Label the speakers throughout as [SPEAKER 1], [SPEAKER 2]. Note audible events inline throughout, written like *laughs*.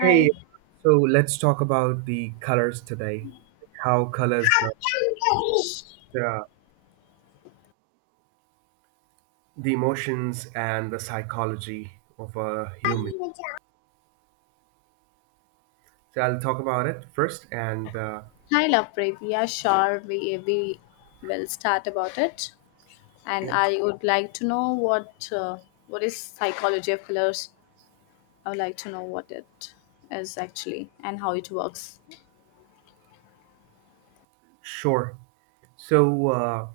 [SPEAKER 1] Hey, so let's talk about the colors today. How colors
[SPEAKER 2] Hi,
[SPEAKER 1] the the emotions and the psychology of a human. So I'll talk about it first, and
[SPEAKER 2] Lovepreet. Yeah, sure. We will start about it. And
[SPEAKER 1] yep,
[SPEAKER 2] I would like to know what is psychology of colors. I would like to know what it is actually and how it works.
[SPEAKER 1] sure. So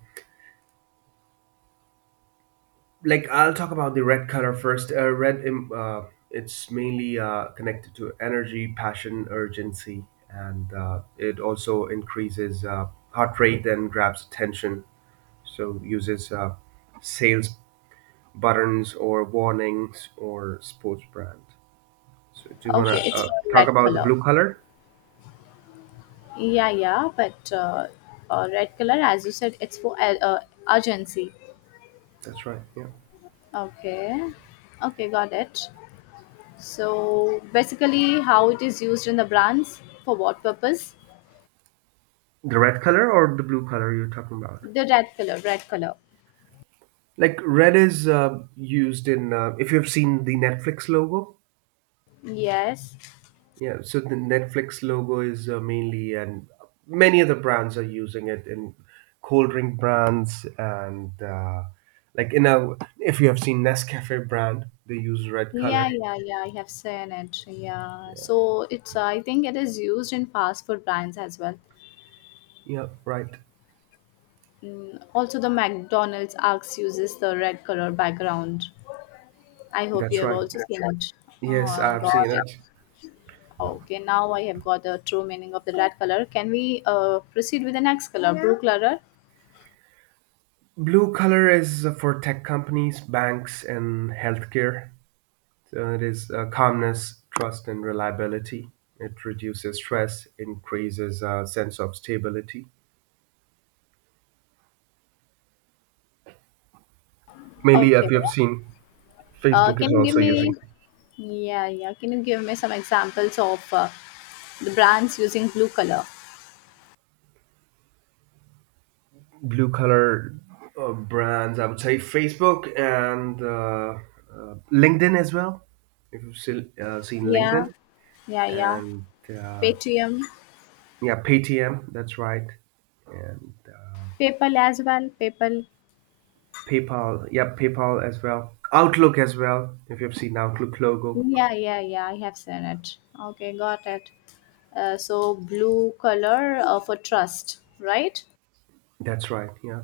[SPEAKER 1] like I'll talk about the red color first. Red, it's mainly connected to energy, passion, urgency, and it also increases heart rate and grabs attention. So uses sales buttons or warnings or sports brand. So do you want
[SPEAKER 2] Okay,
[SPEAKER 1] to
[SPEAKER 2] it's for
[SPEAKER 1] talk
[SPEAKER 2] red
[SPEAKER 1] about the
[SPEAKER 2] color.
[SPEAKER 1] blue color?
[SPEAKER 2] Yeah, yeah, but red color, as you said, it's for urgency.
[SPEAKER 1] That's right. Yeah.
[SPEAKER 2] Okay, okay, got it. So basically, how it is used in the brands for what purpose?
[SPEAKER 1] The red color or the blue color you're talking about?
[SPEAKER 2] The red color, red color.
[SPEAKER 1] Like red is used in if you've seen the Netflix logo.
[SPEAKER 2] Yes.
[SPEAKER 1] Yeah. So the Netflix logo is mainly and many other brands are using it in cold drink brands and like in a if you have seen Nescafe brand they use red
[SPEAKER 2] Yeah,
[SPEAKER 1] color.
[SPEAKER 2] yeah, yeah. I have seen it. Yeah. So I think it is used in fast food brands as well.
[SPEAKER 1] Yeah. Right.
[SPEAKER 2] Also, the McDonald's Arcs uses the red color background. I hope
[SPEAKER 1] That's
[SPEAKER 2] you have
[SPEAKER 1] right.
[SPEAKER 2] also seen it.
[SPEAKER 1] Yes,
[SPEAKER 2] Oh,
[SPEAKER 1] I've seen
[SPEAKER 2] got it.
[SPEAKER 1] it.
[SPEAKER 2] Okay, now I have got the true meaning of the red color. Can we proceed with the next color, blue color?
[SPEAKER 1] Blue color is for tech companies, banks, and healthcare. So it is calmness, trust, and reliability. It reduces stress, increases a sense of stability. Mainly, if
[SPEAKER 2] Okay.
[SPEAKER 1] you have seen, Facebook is
[SPEAKER 2] Can you give
[SPEAKER 1] also using
[SPEAKER 2] me? Yeah, yeah. Can you give me some examples of the brands using blue color?
[SPEAKER 1] blue color. Brands. I would say Facebook and LinkedIn as well. If you've seen
[SPEAKER 2] Yeah,
[SPEAKER 1] LinkedIn
[SPEAKER 2] yeah, yeah.
[SPEAKER 1] and
[SPEAKER 2] Paytm,
[SPEAKER 1] yeah, PTM, that's right and
[SPEAKER 2] PayPal as well. PayPal.
[SPEAKER 1] PayPal, yeah, PayPal as well. Outlook as well. If you've seen Outlook logo,
[SPEAKER 2] Yeah, yeah, yeah. I have seen it. Okay, got it. So blue color for trust, right?
[SPEAKER 1] that's right. Yeah.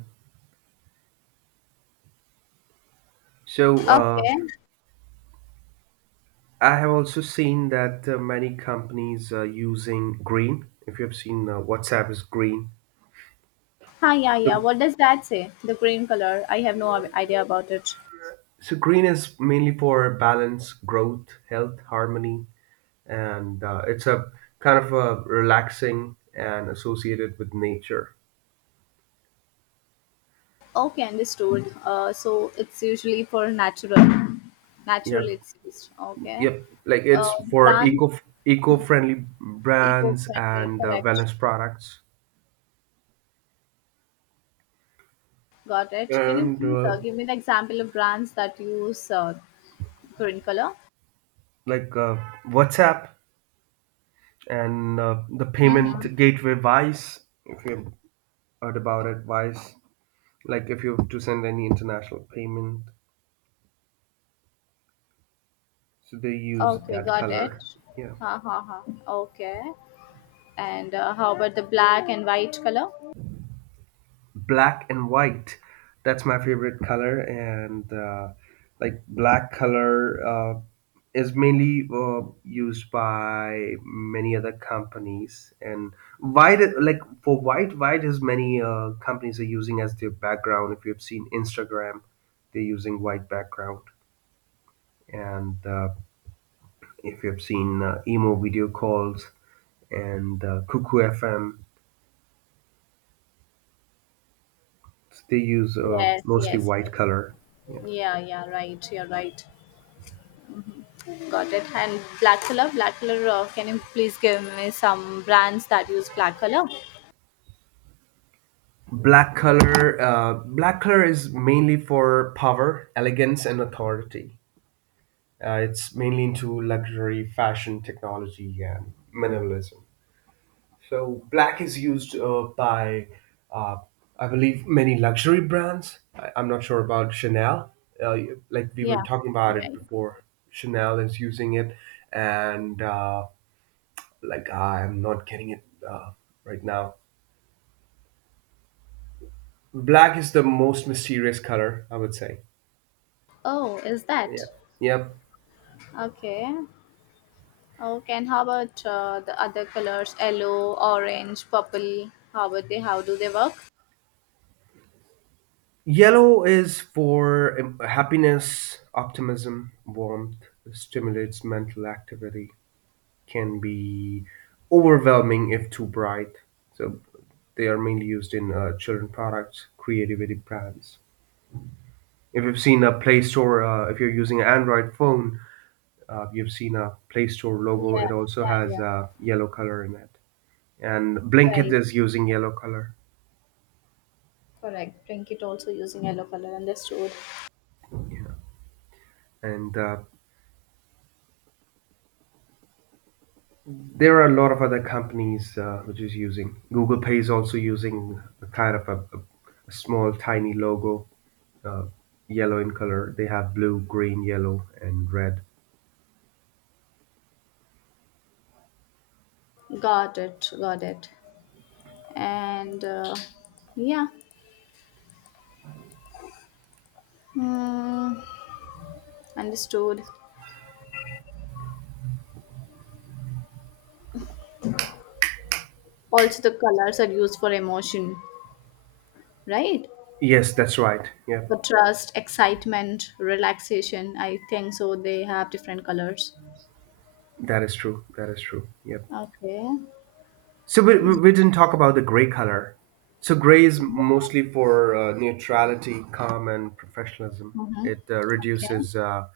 [SPEAKER 1] So
[SPEAKER 2] Okay.
[SPEAKER 1] I have also seen that many companies are using green. If you've seen WhatsApp is green.
[SPEAKER 2] Ah, yeah, yeah.
[SPEAKER 1] So
[SPEAKER 2] What does that say? The green color. I have no idea about it.
[SPEAKER 1] so green is mainly for balance, growth, health, harmony, and it's a kind of a relaxing and associated with nature.
[SPEAKER 2] Okay, understood. So it's usually for natural. Natural,
[SPEAKER 1] Yep,
[SPEAKER 2] it's used. Okay.
[SPEAKER 1] yep. Like
[SPEAKER 2] Uh,
[SPEAKER 1] it's for
[SPEAKER 2] Brand
[SPEAKER 1] eco-friendly brands
[SPEAKER 2] eco-friendly.
[SPEAKER 1] and
[SPEAKER 2] Correct.
[SPEAKER 1] wellness products.
[SPEAKER 2] Got it. Can you
[SPEAKER 1] And
[SPEAKER 2] please give me the example of brands that use green color.
[SPEAKER 1] like WhatsApp and the
[SPEAKER 2] Mm-hmm.
[SPEAKER 1] payment gateway Wise. If you heard about it, Wise, like if you have to send any international payment, so they use
[SPEAKER 2] Okay,
[SPEAKER 1] that
[SPEAKER 2] got it.
[SPEAKER 1] color. Yeah.
[SPEAKER 2] Ha ha ha. Okay. And how about the black and white color?
[SPEAKER 1] Black and white, that's my favorite color. And like black color is mainly used by many other companies. And white, like for white is many companies are using as their background. If you've seen Instagram, they're using white background. And if you've seen emo video calls and cuckoo fm, they use
[SPEAKER 2] Yes,
[SPEAKER 1] mostly
[SPEAKER 2] yes,
[SPEAKER 1] white
[SPEAKER 2] yes.
[SPEAKER 1] color.
[SPEAKER 2] Yeah, yeah, right. You're right. Got it. And black color, black color. Can you please give me some brands that use black color?
[SPEAKER 1] Black color is mainly for power, elegance, and authority. It's mainly into luxury, fashion, technology, and minimalism. So black is used by, uh, I believe, many luxury brands. I'm not sure about Chanel. Uh, like we were
[SPEAKER 2] Yeah,
[SPEAKER 1] talking about
[SPEAKER 2] yeah,
[SPEAKER 1] it
[SPEAKER 2] yeah.
[SPEAKER 1] before, Chanel is using it, and like I'm not getting it right now. Black is the most mysterious color, I would say.
[SPEAKER 2] Oh, is that?
[SPEAKER 1] Yep. Yep.
[SPEAKER 2] Okay. Okay. And how about the other colors? Yellow, orange, purple. How about they? How do they work?
[SPEAKER 1] Yellow is for happiness, optimism, warmth, stimulates mental activity, can be overwhelming if too bright. So they are mainly used in children products, creativity brands. If you've seen a Play Store, if you're using an Android phone, you've seen a Play Store
[SPEAKER 2] Yeah,
[SPEAKER 1] logo. It also
[SPEAKER 2] yeah,
[SPEAKER 1] has
[SPEAKER 2] yeah.
[SPEAKER 1] yellow color in it. And Blinkit
[SPEAKER 2] Right.
[SPEAKER 1] is using yellow color.
[SPEAKER 2] Correct. Drink it also using yellow color. Understood.
[SPEAKER 1] And there are a lot of other companies which is using. Google Pay is also using a kind of a small, tiny logo, uh, yellow in color. They have blue, green, yellow, and red.
[SPEAKER 2] Got it. Got it. And yeah, mm, understood. Also, the colors are used for emotion, right?
[SPEAKER 1] Yes, that's right. Yep,
[SPEAKER 2] For trust, excitement, relaxation. I think so. They have different colors.
[SPEAKER 1] that is true. That is true. Yep.
[SPEAKER 2] Okay.
[SPEAKER 1] So we didn't talk about the gray color. So gray is mostly for neutrality, calm, and professionalism.
[SPEAKER 2] Mm-hmm.
[SPEAKER 1] It
[SPEAKER 2] Okay.
[SPEAKER 1] reduces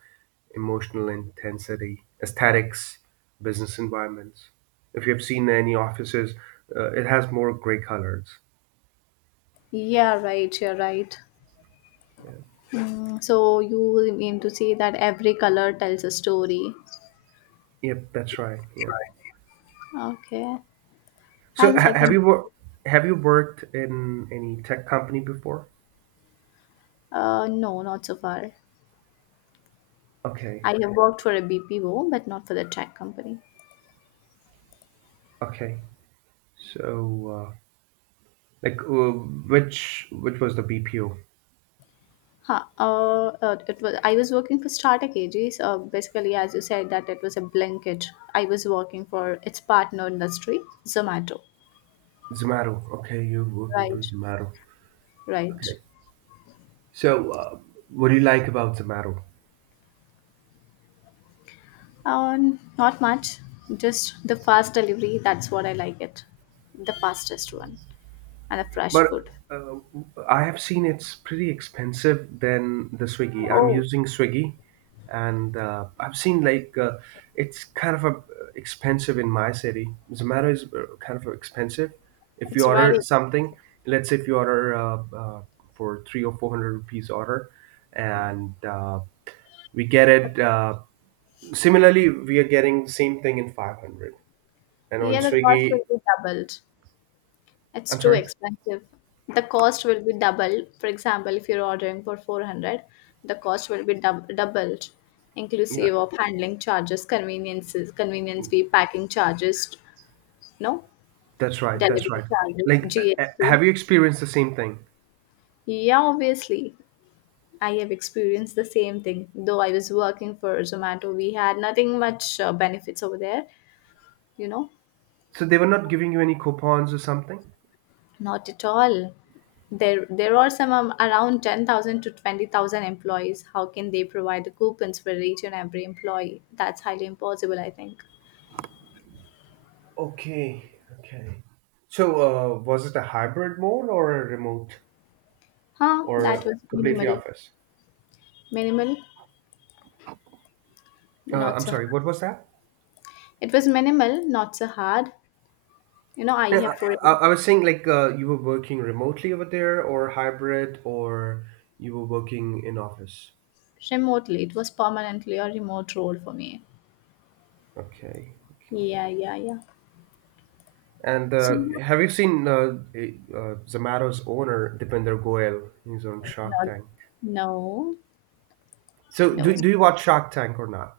[SPEAKER 1] emotional intensity, aesthetics, business environments. If you have seen any offices, it has more gray colors.
[SPEAKER 2] Yeah, right. You're right.
[SPEAKER 1] Yeah.
[SPEAKER 2] So you mean to say that every color tells a story?
[SPEAKER 1] Yep, that's right. Yeah.
[SPEAKER 2] Okay.
[SPEAKER 1] So
[SPEAKER 2] Thanks. I can.
[SPEAKER 1] have you worked in any tech company before?
[SPEAKER 2] No, not so far.
[SPEAKER 1] Okay.
[SPEAKER 2] I have worked for a BPO, but not for the tech company.
[SPEAKER 1] Okay. So uh, like which was the BPO?
[SPEAKER 2] Huh. It was. I was working for Startup AG. Basically, as you said, that it was a blanket. I was working for its partner industry, Zomato.
[SPEAKER 1] Zomato. Okay, you're working for
[SPEAKER 2] Right.
[SPEAKER 1] Zomato.
[SPEAKER 2] Right.
[SPEAKER 1] Okay. So, what do you like about Zomato?
[SPEAKER 2] Not much. Just the fast delivery. That's what I like it. The fastest one, and the fresh
[SPEAKER 1] But
[SPEAKER 2] food.
[SPEAKER 1] uh, I have seen it's pretty expensive than the Swiggy. I'm
[SPEAKER 2] Oh,
[SPEAKER 1] using Swiggy, and I've seen like it's kind of a, expensive in my city. Zomato is kind of expensive. If you
[SPEAKER 2] it's
[SPEAKER 1] order
[SPEAKER 2] very.
[SPEAKER 1] something, let's say if you order for three or four hundred rupees order, and we get it. Similarly, we are getting the same thing in 500. And on
[SPEAKER 2] Yeah, the cost
[SPEAKER 1] Swiggy,
[SPEAKER 2] will be doubled. It's
[SPEAKER 1] I'm
[SPEAKER 2] too
[SPEAKER 1] sorry.
[SPEAKER 2] expensive. The cost will be double. For example, if you're ordering for 400, the cost will be doubled,
[SPEAKER 1] Yeah,
[SPEAKER 2] inclusive of handling charges, convenience fee, packing charges, no,
[SPEAKER 1] that's right, that's
[SPEAKER 2] delivery
[SPEAKER 1] right.
[SPEAKER 2] charges,
[SPEAKER 1] Like,
[SPEAKER 2] GST.
[SPEAKER 1] have you experienced the same thing?
[SPEAKER 2] Yeah, obviously, I have experienced the same thing. Though I was working for Zomato, we had nothing much benefits over there, you know.
[SPEAKER 1] So they were not giving you any coupons or something?
[SPEAKER 2] Not at all. There are some around 10,000 to 20,000 employees. How can they provide the coupons for each and every employee? That's highly impossible, I think.
[SPEAKER 1] Okay, okay. So was it a hybrid mode or a remote
[SPEAKER 2] Huh,
[SPEAKER 1] or
[SPEAKER 2] that
[SPEAKER 1] a
[SPEAKER 2] was
[SPEAKER 1] completely
[SPEAKER 2] minimal.
[SPEAKER 1] office?
[SPEAKER 2] Minimal, not
[SPEAKER 1] I'm
[SPEAKER 2] so hard.
[SPEAKER 1] sorry, what was that?
[SPEAKER 2] It was minimal, not so hard. You know, I
[SPEAKER 1] Yeah,
[SPEAKER 2] have for
[SPEAKER 1] I was saying like you were working remotely over there or hybrid or you were working in office.
[SPEAKER 2] remotely. It was permanently a remote role for me.
[SPEAKER 1] Okay, okay.
[SPEAKER 2] Yeah, yeah, yeah.
[SPEAKER 1] And
[SPEAKER 2] So, no,
[SPEAKER 1] have you seen Zamaro's owner, Dipinder Goyal? He's on Shark Tank.
[SPEAKER 2] no,
[SPEAKER 1] So,
[SPEAKER 2] no.
[SPEAKER 1] do you watch Shark Tank or not?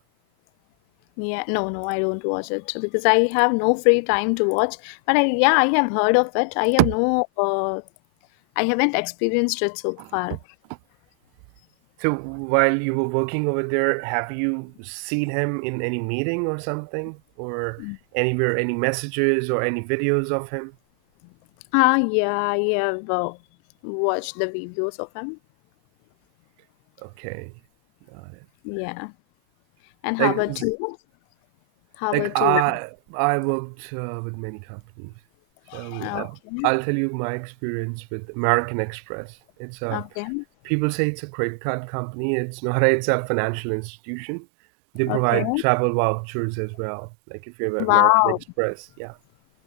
[SPEAKER 2] Yeah, no, no, I don't watch it so because I have no free time to watch. But yeah, I have heard of it. I haven't experienced it so far.
[SPEAKER 1] So, while you were working over there, have you seen him in any meeting or something? Or anywhere, any messages or any videos of him?
[SPEAKER 2] Ah, yeah, I have watched the videos of him.
[SPEAKER 1] Okay, got it.
[SPEAKER 2] Yeah. And how
[SPEAKER 1] Like,
[SPEAKER 2] about you? How
[SPEAKER 1] like,
[SPEAKER 2] about you?
[SPEAKER 1] I worked with many companies. So,
[SPEAKER 2] Okay,
[SPEAKER 1] I'll tell you my experience with American Express. It's a
[SPEAKER 2] okay,
[SPEAKER 1] people say it's a credit card company. It's not. *laughs* It's a financial institution. They provide
[SPEAKER 2] okay.
[SPEAKER 1] travel vouchers as well. Like if you have American
[SPEAKER 2] Wow,
[SPEAKER 1] Express, yeah,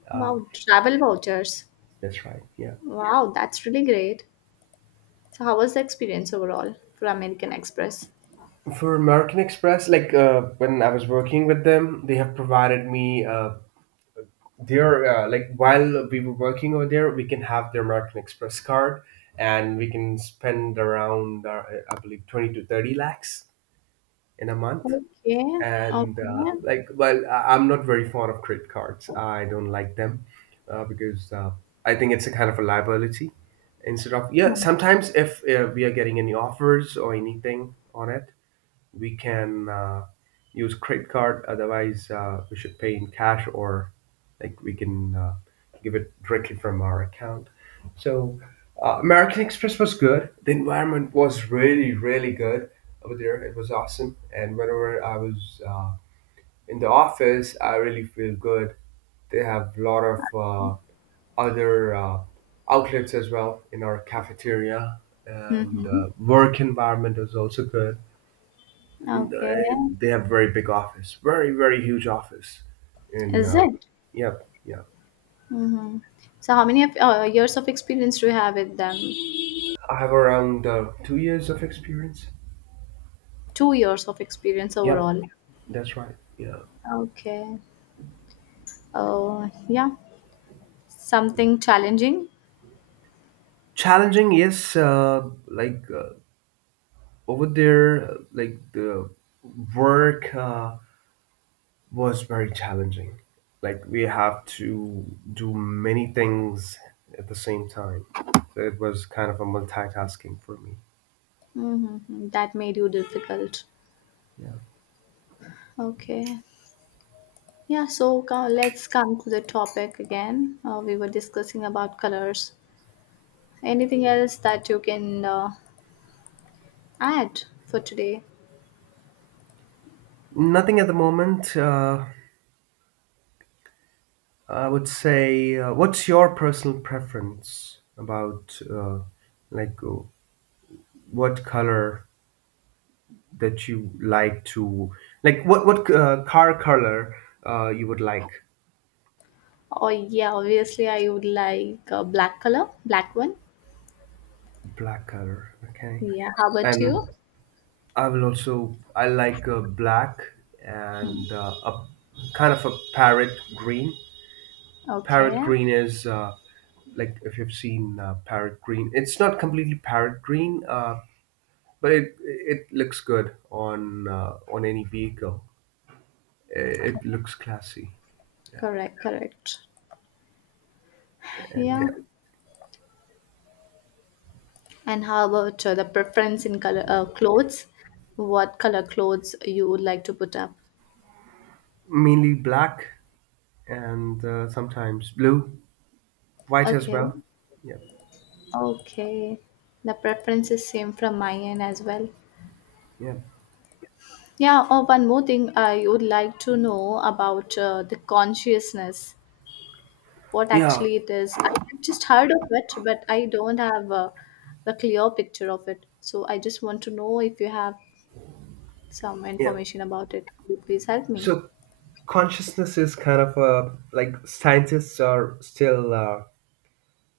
[SPEAKER 1] uh,
[SPEAKER 2] wow, travel vouchers.
[SPEAKER 1] that's right. Yeah,
[SPEAKER 2] Wow, that's really great. So, how was the experience overall for American Express?
[SPEAKER 1] for American Express, like when I was working with them, they have provided me. Their like while we were working over there, we can have their American Express card, and we can spend around I believe 20 to 30 lakhs in a month.
[SPEAKER 2] Okay,
[SPEAKER 1] And
[SPEAKER 2] okay.
[SPEAKER 1] like well, I'm not very fond of credit cards. I don't like them because I think it's a kind of a liability instead of, yeah, sometimes if we are getting any offers or anything on it, we can use credit card. Otherwise, we should pay in cash, or like we can give it directly from our account. So, American Express was good. The environment was really, really good over there. It was awesome. And whenever I was in the office, I really feel good. They have a lot of other outlets as well in our cafeteria, and
[SPEAKER 2] Mm-hmm.
[SPEAKER 1] work environment is also good.
[SPEAKER 2] Okay.
[SPEAKER 1] And they have very big office, very very huge office. And
[SPEAKER 2] Is it?
[SPEAKER 1] yep, yep.
[SPEAKER 2] Hmm. So, how many of, years of experience do you have with them?
[SPEAKER 1] I have around 2 years of experience.
[SPEAKER 2] 2 years of experience
[SPEAKER 1] Yep,
[SPEAKER 2] overall.
[SPEAKER 1] that's right. Yeah,
[SPEAKER 2] Okay. Oh, yeah. Something challenging
[SPEAKER 1] challenging. Yes, like over there, like the work was very challenging. Like we have to do many things at the same time. So it was kind of a multitasking for me.
[SPEAKER 2] that made you difficult.
[SPEAKER 1] Yeah.
[SPEAKER 2] Okay. Yeah. So, let's come to the topic again. We were discussing about colors. Anything else that you can add for today?
[SPEAKER 1] Nothing at the moment. I would say, what's your personal preference about like what color that you like to like what car color you would like?
[SPEAKER 2] Oh, yeah. Obviously, I would like a black color, black one.
[SPEAKER 1] Black color, okay.
[SPEAKER 2] Yeah. How about
[SPEAKER 1] And
[SPEAKER 2] you?
[SPEAKER 1] I will also I like black and a kind of a parrot green. Parrot
[SPEAKER 2] Okay.
[SPEAKER 1] green is like if you've seen parrot green, it's not completely parrot green. But it looks good on any vehicle. It looks classy. Yeah.
[SPEAKER 2] Correct, correct. Yeah.
[SPEAKER 1] And
[SPEAKER 2] And how about the preference in color clothes? What color clothes you would like to put up?
[SPEAKER 1] mainly black, and sometimes blue, white as
[SPEAKER 2] Okay.
[SPEAKER 1] well. Yeah,
[SPEAKER 2] Okay. The preference is same from my end as well.
[SPEAKER 1] yeah,
[SPEAKER 2] Yeah. Oh, one more thing I would like to know about the consciousness. What
[SPEAKER 1] yeah,
[SPEAKER 2] actually it is. I have just heard of it, but I don't have a clear picture of it. So I just want to know if you have some
[SPEAKER 1] yeah.
[SPEAKER 2] information about it. Could you please help me?
[SPEAKER 1] So consciousness is kind of a like scientists are still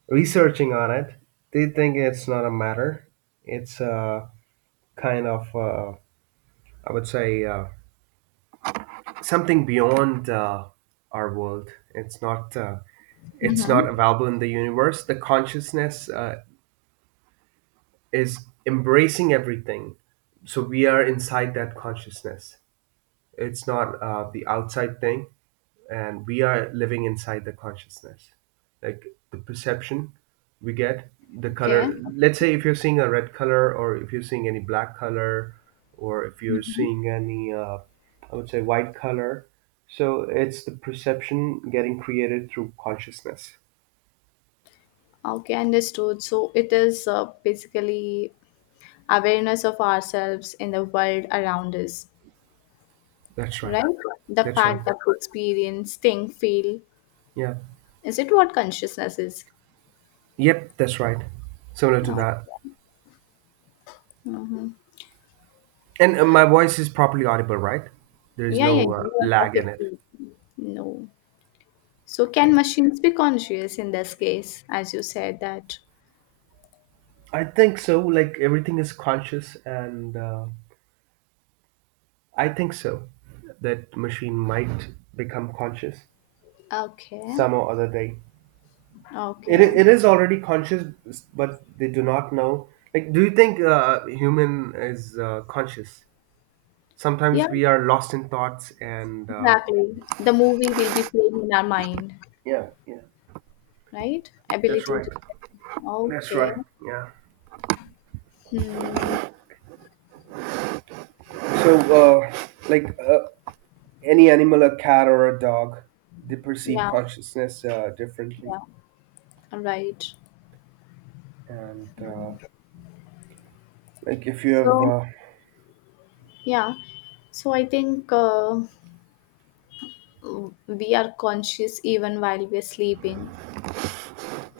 [SPEAKER 1] researching on it. They think it's not a matter. It's kind of I would say something beyond our world. It's not. It's
[SPEAKER 2] Mm-hmm.
[SPEAKER 1] not available in the universe. The consciousness is embracing everything. So we are inside that consciousness. It's not the outside thing, and we are living inside the consciousness. Like the perception we get, the
[SPEAKER 2] Okay.
[SPEAKER 1] color. Let's say if you're seeing a red color, or if you're seeing any black color, or if you're seeing any, I would say, white color. So it's the perception getting created through consciousness.
[SPEAKER 2] Okay, understood. So it is basically awareness of ourselves in the world around us,
[SPEAKER 1] That's right.
[SPEAKER 2] right? The
[SPEAKER 1] That's right.
[SPEAKER 2] fact that we experience, think, feel.
[SPEAKER 1] Yeah.
[SPEAKER 2] Is it what consciousness is?
[SPEAKER 1] Yep, that's right. Similar to
[SPEAKER 2] No.
[SPEAKER 1] that. And my voice is properly audible, right? There is
[SPEAKER 2] Yeah, yeah,
[SPEAKER 1] no
[SPEAKER 2] you are
[SPEAKER 1] lag in it.
[SPEAKER 2] perfectly. No. So can
[SPEAKER 1] Okay.
[SPEAKER 2] machines be conscious in this case, as you said that?
[SPEAKER 1] I think so. Like everything is conscious, and I think so. That machine might become conscious
[SPEAKER 2] Okay,
[SPEAKER 1] some or other day. It,
[SPEAKER 2] okay.
[SPEAKER 1] i- it is already conscious, but they do not know. Like, do you think human is conscious? Sometimes
[SPEAKER 2] Yeah,
[SPEAKER 1] we are lost in thoughts, and
[SPEAKER 2] exactly. The movie will be playing in our mind,
[SPEAKER 1] yeah, yeah,
[SPEAKER 2] right?
[SPEAKER 1] that's
[SPEAKER 2] Ability
[SPEAKER 1] right.
[SPEAKER 2] to.
[SPEAKER 1] That's
[SPEAKER 2] Okay.
[SPEAKER 1] right. Yeah.
[SPEAKER 2] Hmm.
[SPEAKER 1] So, uh, like any animal, a cat or a dog, they perceive
[SPEAKER 2] Yeah.
[SPEAKER 1] consciousness differently.
[SPEAKER 2] Yeah, right.
[SPEAKER 1] And like if you have,
[SPEAKER 2] So, yeah, so I think we are conscious even while we're sleeping.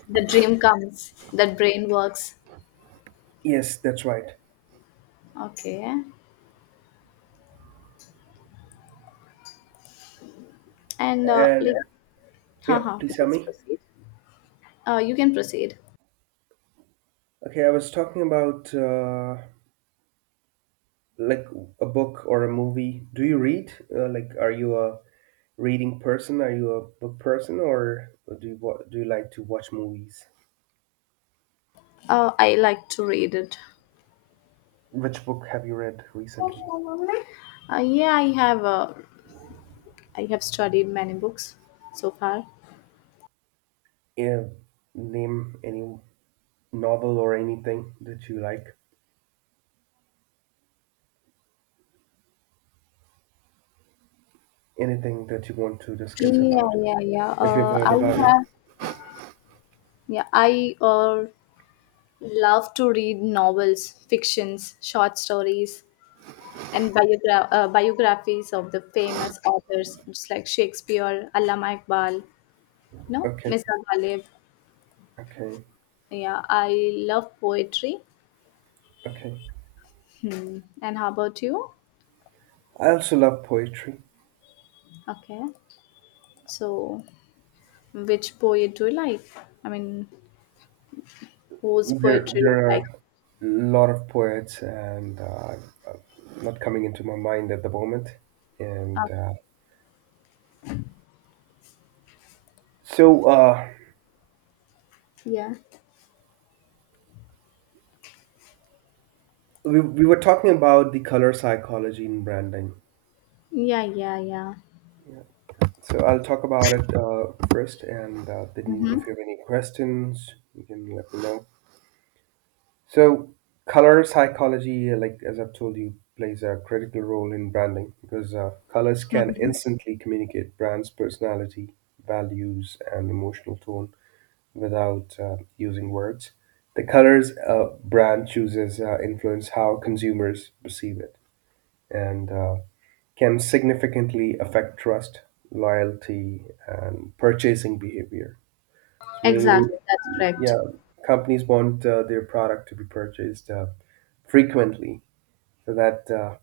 [SPEAKER 2] The dream comes, the brain works.
[SPEAKER 1] yes, that's right.
[SPEAKER 2] Okay, and like,
[SPEAKER 1] And yeah,
[SPEAKER 2] haha,
[SPEAKER 1] please tell
[SPEAKER 2] please
[SPEAKER 1] me.
[SPEAKER 2] proceed. You can proceed.
[SPEAKER 1] Okay, I was talking about like a book or a movie. Do you read? Like, are you a reading person? Are you a book person, or do you like to watch movies?
[SPEAKER 2] I like to read it.
[SPEAKER 1] Which book have you read recently?
[SPEAKER 2] Yeah, I have. I have studied many books so far.
[SPEAKER 1] Yeah, name any novel or anything that you like? Anything that you want to discuss about?
[SPEAKER 2] Yeah, yeah, yeah.
[SPEAKER 1] If you've heard
[SPEAKER 2] I
[SPEAKER 1] about it.
[SPEAKER 2] have. Yeah, I love to read novels, fictions, short stories, and biographies of the famous authors, just like Shakespeare, Allama Iqbal, no,
[SPEAKER 1] Okay,
[SPEAKER 2] Mr. Ghalib.
[SPEAKER 1] okay,
[SPEAKER 2] Yeah, I love poetry.
[SPEAKER 1] okay.
[SPEAKER 2] Hmm. And how about you?
[SPEAKER 1] I also love poetry.
[SPEAKER 2] Okay. So, which poet do you like? I mean, whose
[SPEAKER 1] There,
[SPEAKER 2] poetry do you
[SPEAKER 1] there are a
[SPEAKER 2] like?
[SPEAKER 1] lot of poets, and uh, not coming into my mind at the moment. And
[SPEAKER 2] Uh,
[SPEAKER 1] so uh,
[SPEAKER 2] yeah.
[SPEAKER 1] we were talking about the color psychology in branding.
[SPEAKER 2] Yeah, yeah, yeah.
[SPEAKER 1] Yeah. So I'll talk about it first, and then if
[SPEAKER 2] Mm-hmm.
[SPEAKER 1] you have any questions, you can let me know. So, color psychology, like as I've told you, plays a critical role in branding because colors can
[SPEAKER 2] Mm-hmm.
[SPEAKER 1] instantly communicate brands' personality, values, and emotional tone without using words. The colors a brand chooses influence how consumers perceive it and can significantly affect trust, loyalty, and purchasing behavior. So,
[SPEAKER 2] Exactly.
[SPEAKER 1] mainly,
[SPEAKER 2] That's correct.
[SPEAKER 1] yeah, companies want their product to be purchased. Frequently, so that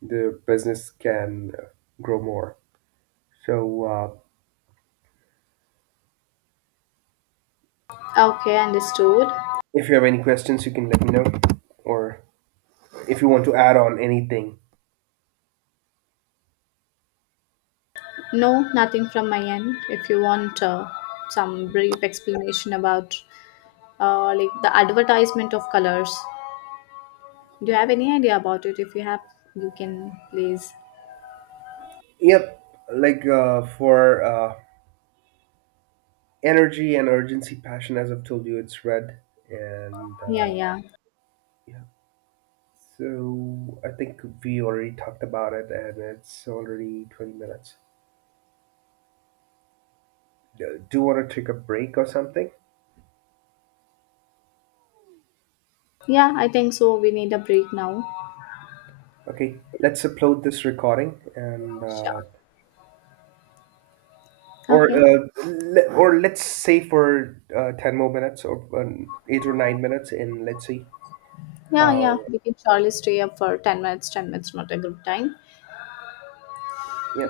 [SPEAKER 1] the business can grow more. So,
[SPEAKER 2] Okay, understood.
[SPEAKER 1] if you have any questions, you can let me know, or if you want to add on anything.
[SPEAKER 2] No, nothing from my end. If you want some brief explanation about like the advertisement of colors, do you have any idea about it? If you have, you can please.
[SPEAKER 1] Yep, like for energy and urgency, passion, as I've told you, it's red. And
[SPEAKER 2] Yeah, yeah,
[SPEAKER 1] yeah, so I think we already talked about it, and it's already 20 minutes. Do you want to take a break or something?
[SPEAKER 2] yeah. I think so. We need a break now.
[SPEAKER 1] Okay, let's upload this recording and uh,
[SPEAKER 2] Sure.
[SPEAKER 1] or
[SPEAKER 2] Okay.
[SPEAKER 1] uh, le- or let's say for 10 more minutes or 8 or 9 minutes and let's see
[SPEAKER 2] Yeah,
[SPEAKER 1] how.
[SPEAKER 2] yeah. We can surely stay up for 10 minutes. 10 minutes not a good time.
[SPEAKER 1] Yeah,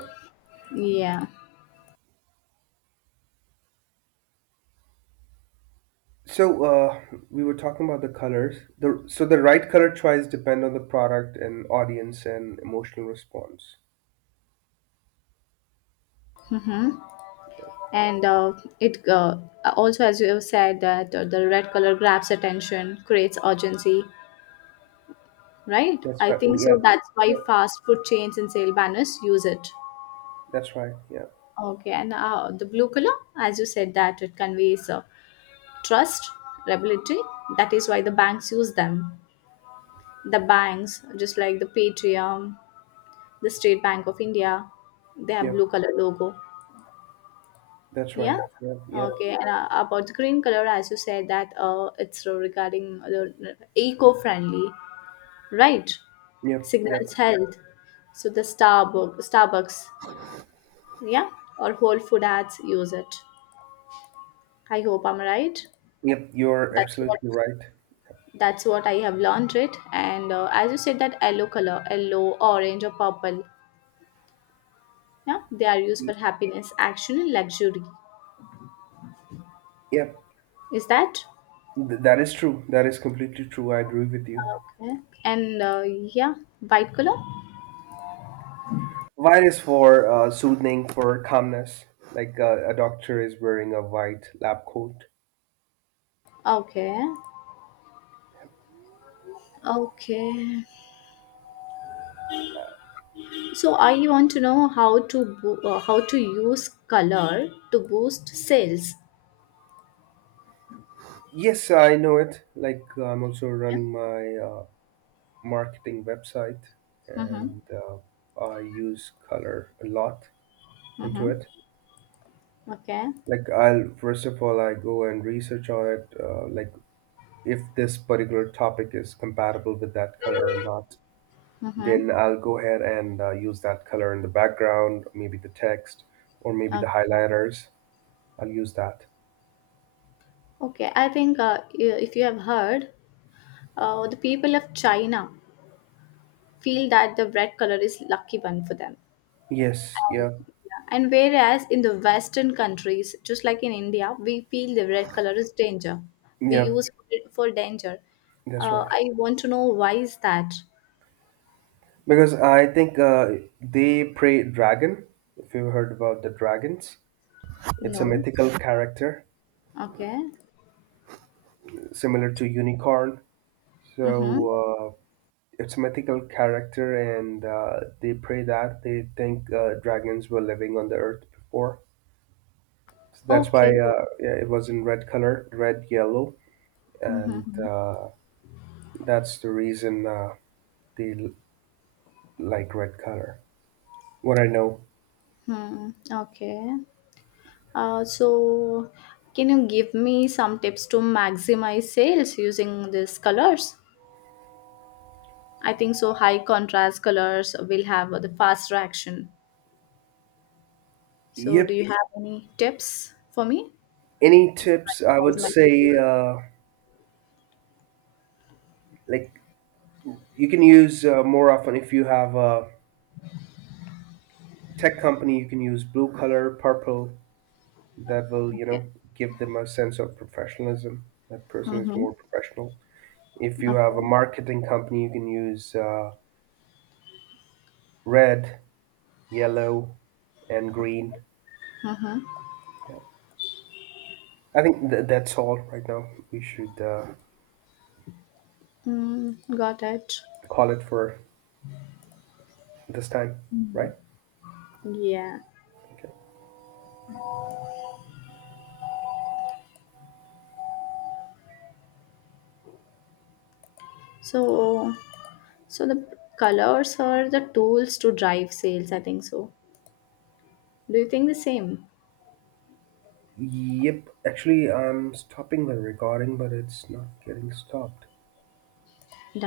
[SPEAKER 2] Yeah.
[SPEAKER 1] so we were talking about the colors, the, so the right color choice depend on the product and audience and emotional response.
[SPEAKER 2] Mm-hmm. And it also, as you have said, that the red color grabs attention, creates urgency, right?
[SPEAKER 1] That's
[SPEAKER 2] I
[SPEAKER 1] right.
[SPEAKER 2] think
[SPEAKER 1] Yep,
[SPEAKER 2] so. That's why
[SPEAKER 1] yep,
[SPEAKER 2] fast food chains and sale banners use it.
[SPEAKER 1] that's right. Yeah,
[SPEAKER 2] Okay, and the blue color, as you said, that it conveys trust, reliability. That is why the banks use them. The banks, just like the Patrium, the State Bank of India, they have
[SPEAKER 1] yep,
[SPEAKER 2] blue color logo.
[SPEAKER 1] that's right.
[SPEAKER 2] Yeah.
[SPEAKER 1] Yep, yep.
[SPEAKER 2] Okay, and about the green color, as you said, that it's regarding the eco-friendly, right?
[SPEAKER 1] Yep,
[SPEAKER 2] Signals
[SPEAKER 1] yep,
[SPEAKER 2] health. So the Starbucks, yeah, or whole food ads use it. I hope I'm right.
[SPEAKER 1] yep you're
[SPEAKER 2] that's what
[SPEAKER 1] absolutely right.
[SPEAKER 2] that's what I have learned it. And as you said that yellow color, yellow, orange or purple, yeah, they are used
[SPEAKER 1] Y-
[SPEAKER 2] for happiness, action and luxury.
[SPEAKER 1] yep.
[SPEAKER 2] Is that?
[SPEAKER 1] That is true, that is completely true, I agree with you.
[SPEAKER 2] Okay. And yeah, white color.
[SPEAKER 1] White is for soothing, for calmness. Like a doctor is wearing a white lab coat.
[SPEAKER 2] Okay. Okay. So I want to know how to use color to boost sales.
[SPEAKER 1] Yes, I know it. Like I'm also
[SPEAKER 2] Yeah.
[SPEAKER 1] running my marketing website,
[SPEAKER 2] Mm-hmm.
[SPEAKER 1] and I use color a lot into
[SPEAKER 2] Mm-hmm.
[SPEAKER 1] it.
[SPEAKER 2] Okay.
[SPEAKER 1] Like I'll, first of all, I go and research on it. Like if this particular topic is compatible with that color or not,
[SPEAKER 2] Mm-hmm.
[SPEAKER 1] then I'll go ahead and use that color in the background, maybe the text, or maybe the
[SPEAKER 2] Okay.
[SPEAKER 1] highlighters I'll use that.
[SPEAKER 2] Okay, I think if you have heard, the people of China feel that the red color is lucky one for them.
[SPEAKER 1] Yes,
[SPEAKER 2] Um,
[SPEAKER 1] yeah,
[SPEAKER 2] yeah. And whereas in the Western countries, just like in India, we feel the red color is danger. We
[SPEAKER 1] yeah,
[SPEAKER 2] use it for danger.
[SPEAKER 1] that's right.
[SPEAKER 2] I want to know why is that?
[SPEAKER 1] Because I think they pray dragon. If you've heard about the dragons, it's a
[SPEAKER 2] No.
[SPEAKER 1] mythical character
[SPEAKER 2] Okay.
[SPEAKER 1] similar to unicorn. So
[SPEAKER 2] Mm-hmm.
[SPEAKER 1] uh, it's a mythical character, and they pray that they think dragons were living on the earth before. So that's why
[SPEAKER 2] Okay.
[SPEAKER 1] yeah, it was in red color, red, yellow, and
[SPEAKER 2] Mm-hmm.
[SPEAKER 1] that's the reason they l- like red color. What I know.
[SPEAKER 2] Hmm. Okay. So, can you give me some tips to maximize sales using these colors? I think so. High contrast colors will have the faster action. So, do
[SPEAKER 1] Yep,
[SPEAKER 2] you have any tips for me
[SPEAKER 1] any
[SPEAKER 2] to
[SPEAKER 1] tips, I would
[SPEAKER 2] maximize my
[SPEAKER 1] say
[SPEAKER 2] sales?
[SPEAKER 1] like you can use more often, if you have a tech company you can use blue color, purple. That will, you
[SPEAKER 2] Okay.
[SPEAKER 1] know, give them a sense of professionalism, that person is
[SPEAKER 2] Mm-hmm.
[SPEAKER 1] more professional. If you have a
[SPEAKER 2] Okay.
[SPEAKER 1] marketing company you can use red, yellow, and green.
[SPEAKER 2] Mm-hmm.
[SPEAKER 1] Yeah, I think that's all right now, we should
[SPEAKER 2] Got it.
[SPEAKER 1] call it for this time, right?
[SPEAKER 2] Yeah.
[SPEAKER 1] Okay.
[SPEAKER 2] So, so the colors are the tools to drive sales. I think so. Do you think the same?
[SPEAKER 1] Yep, actually, I'm stopping the recording, but it's not getting stopped.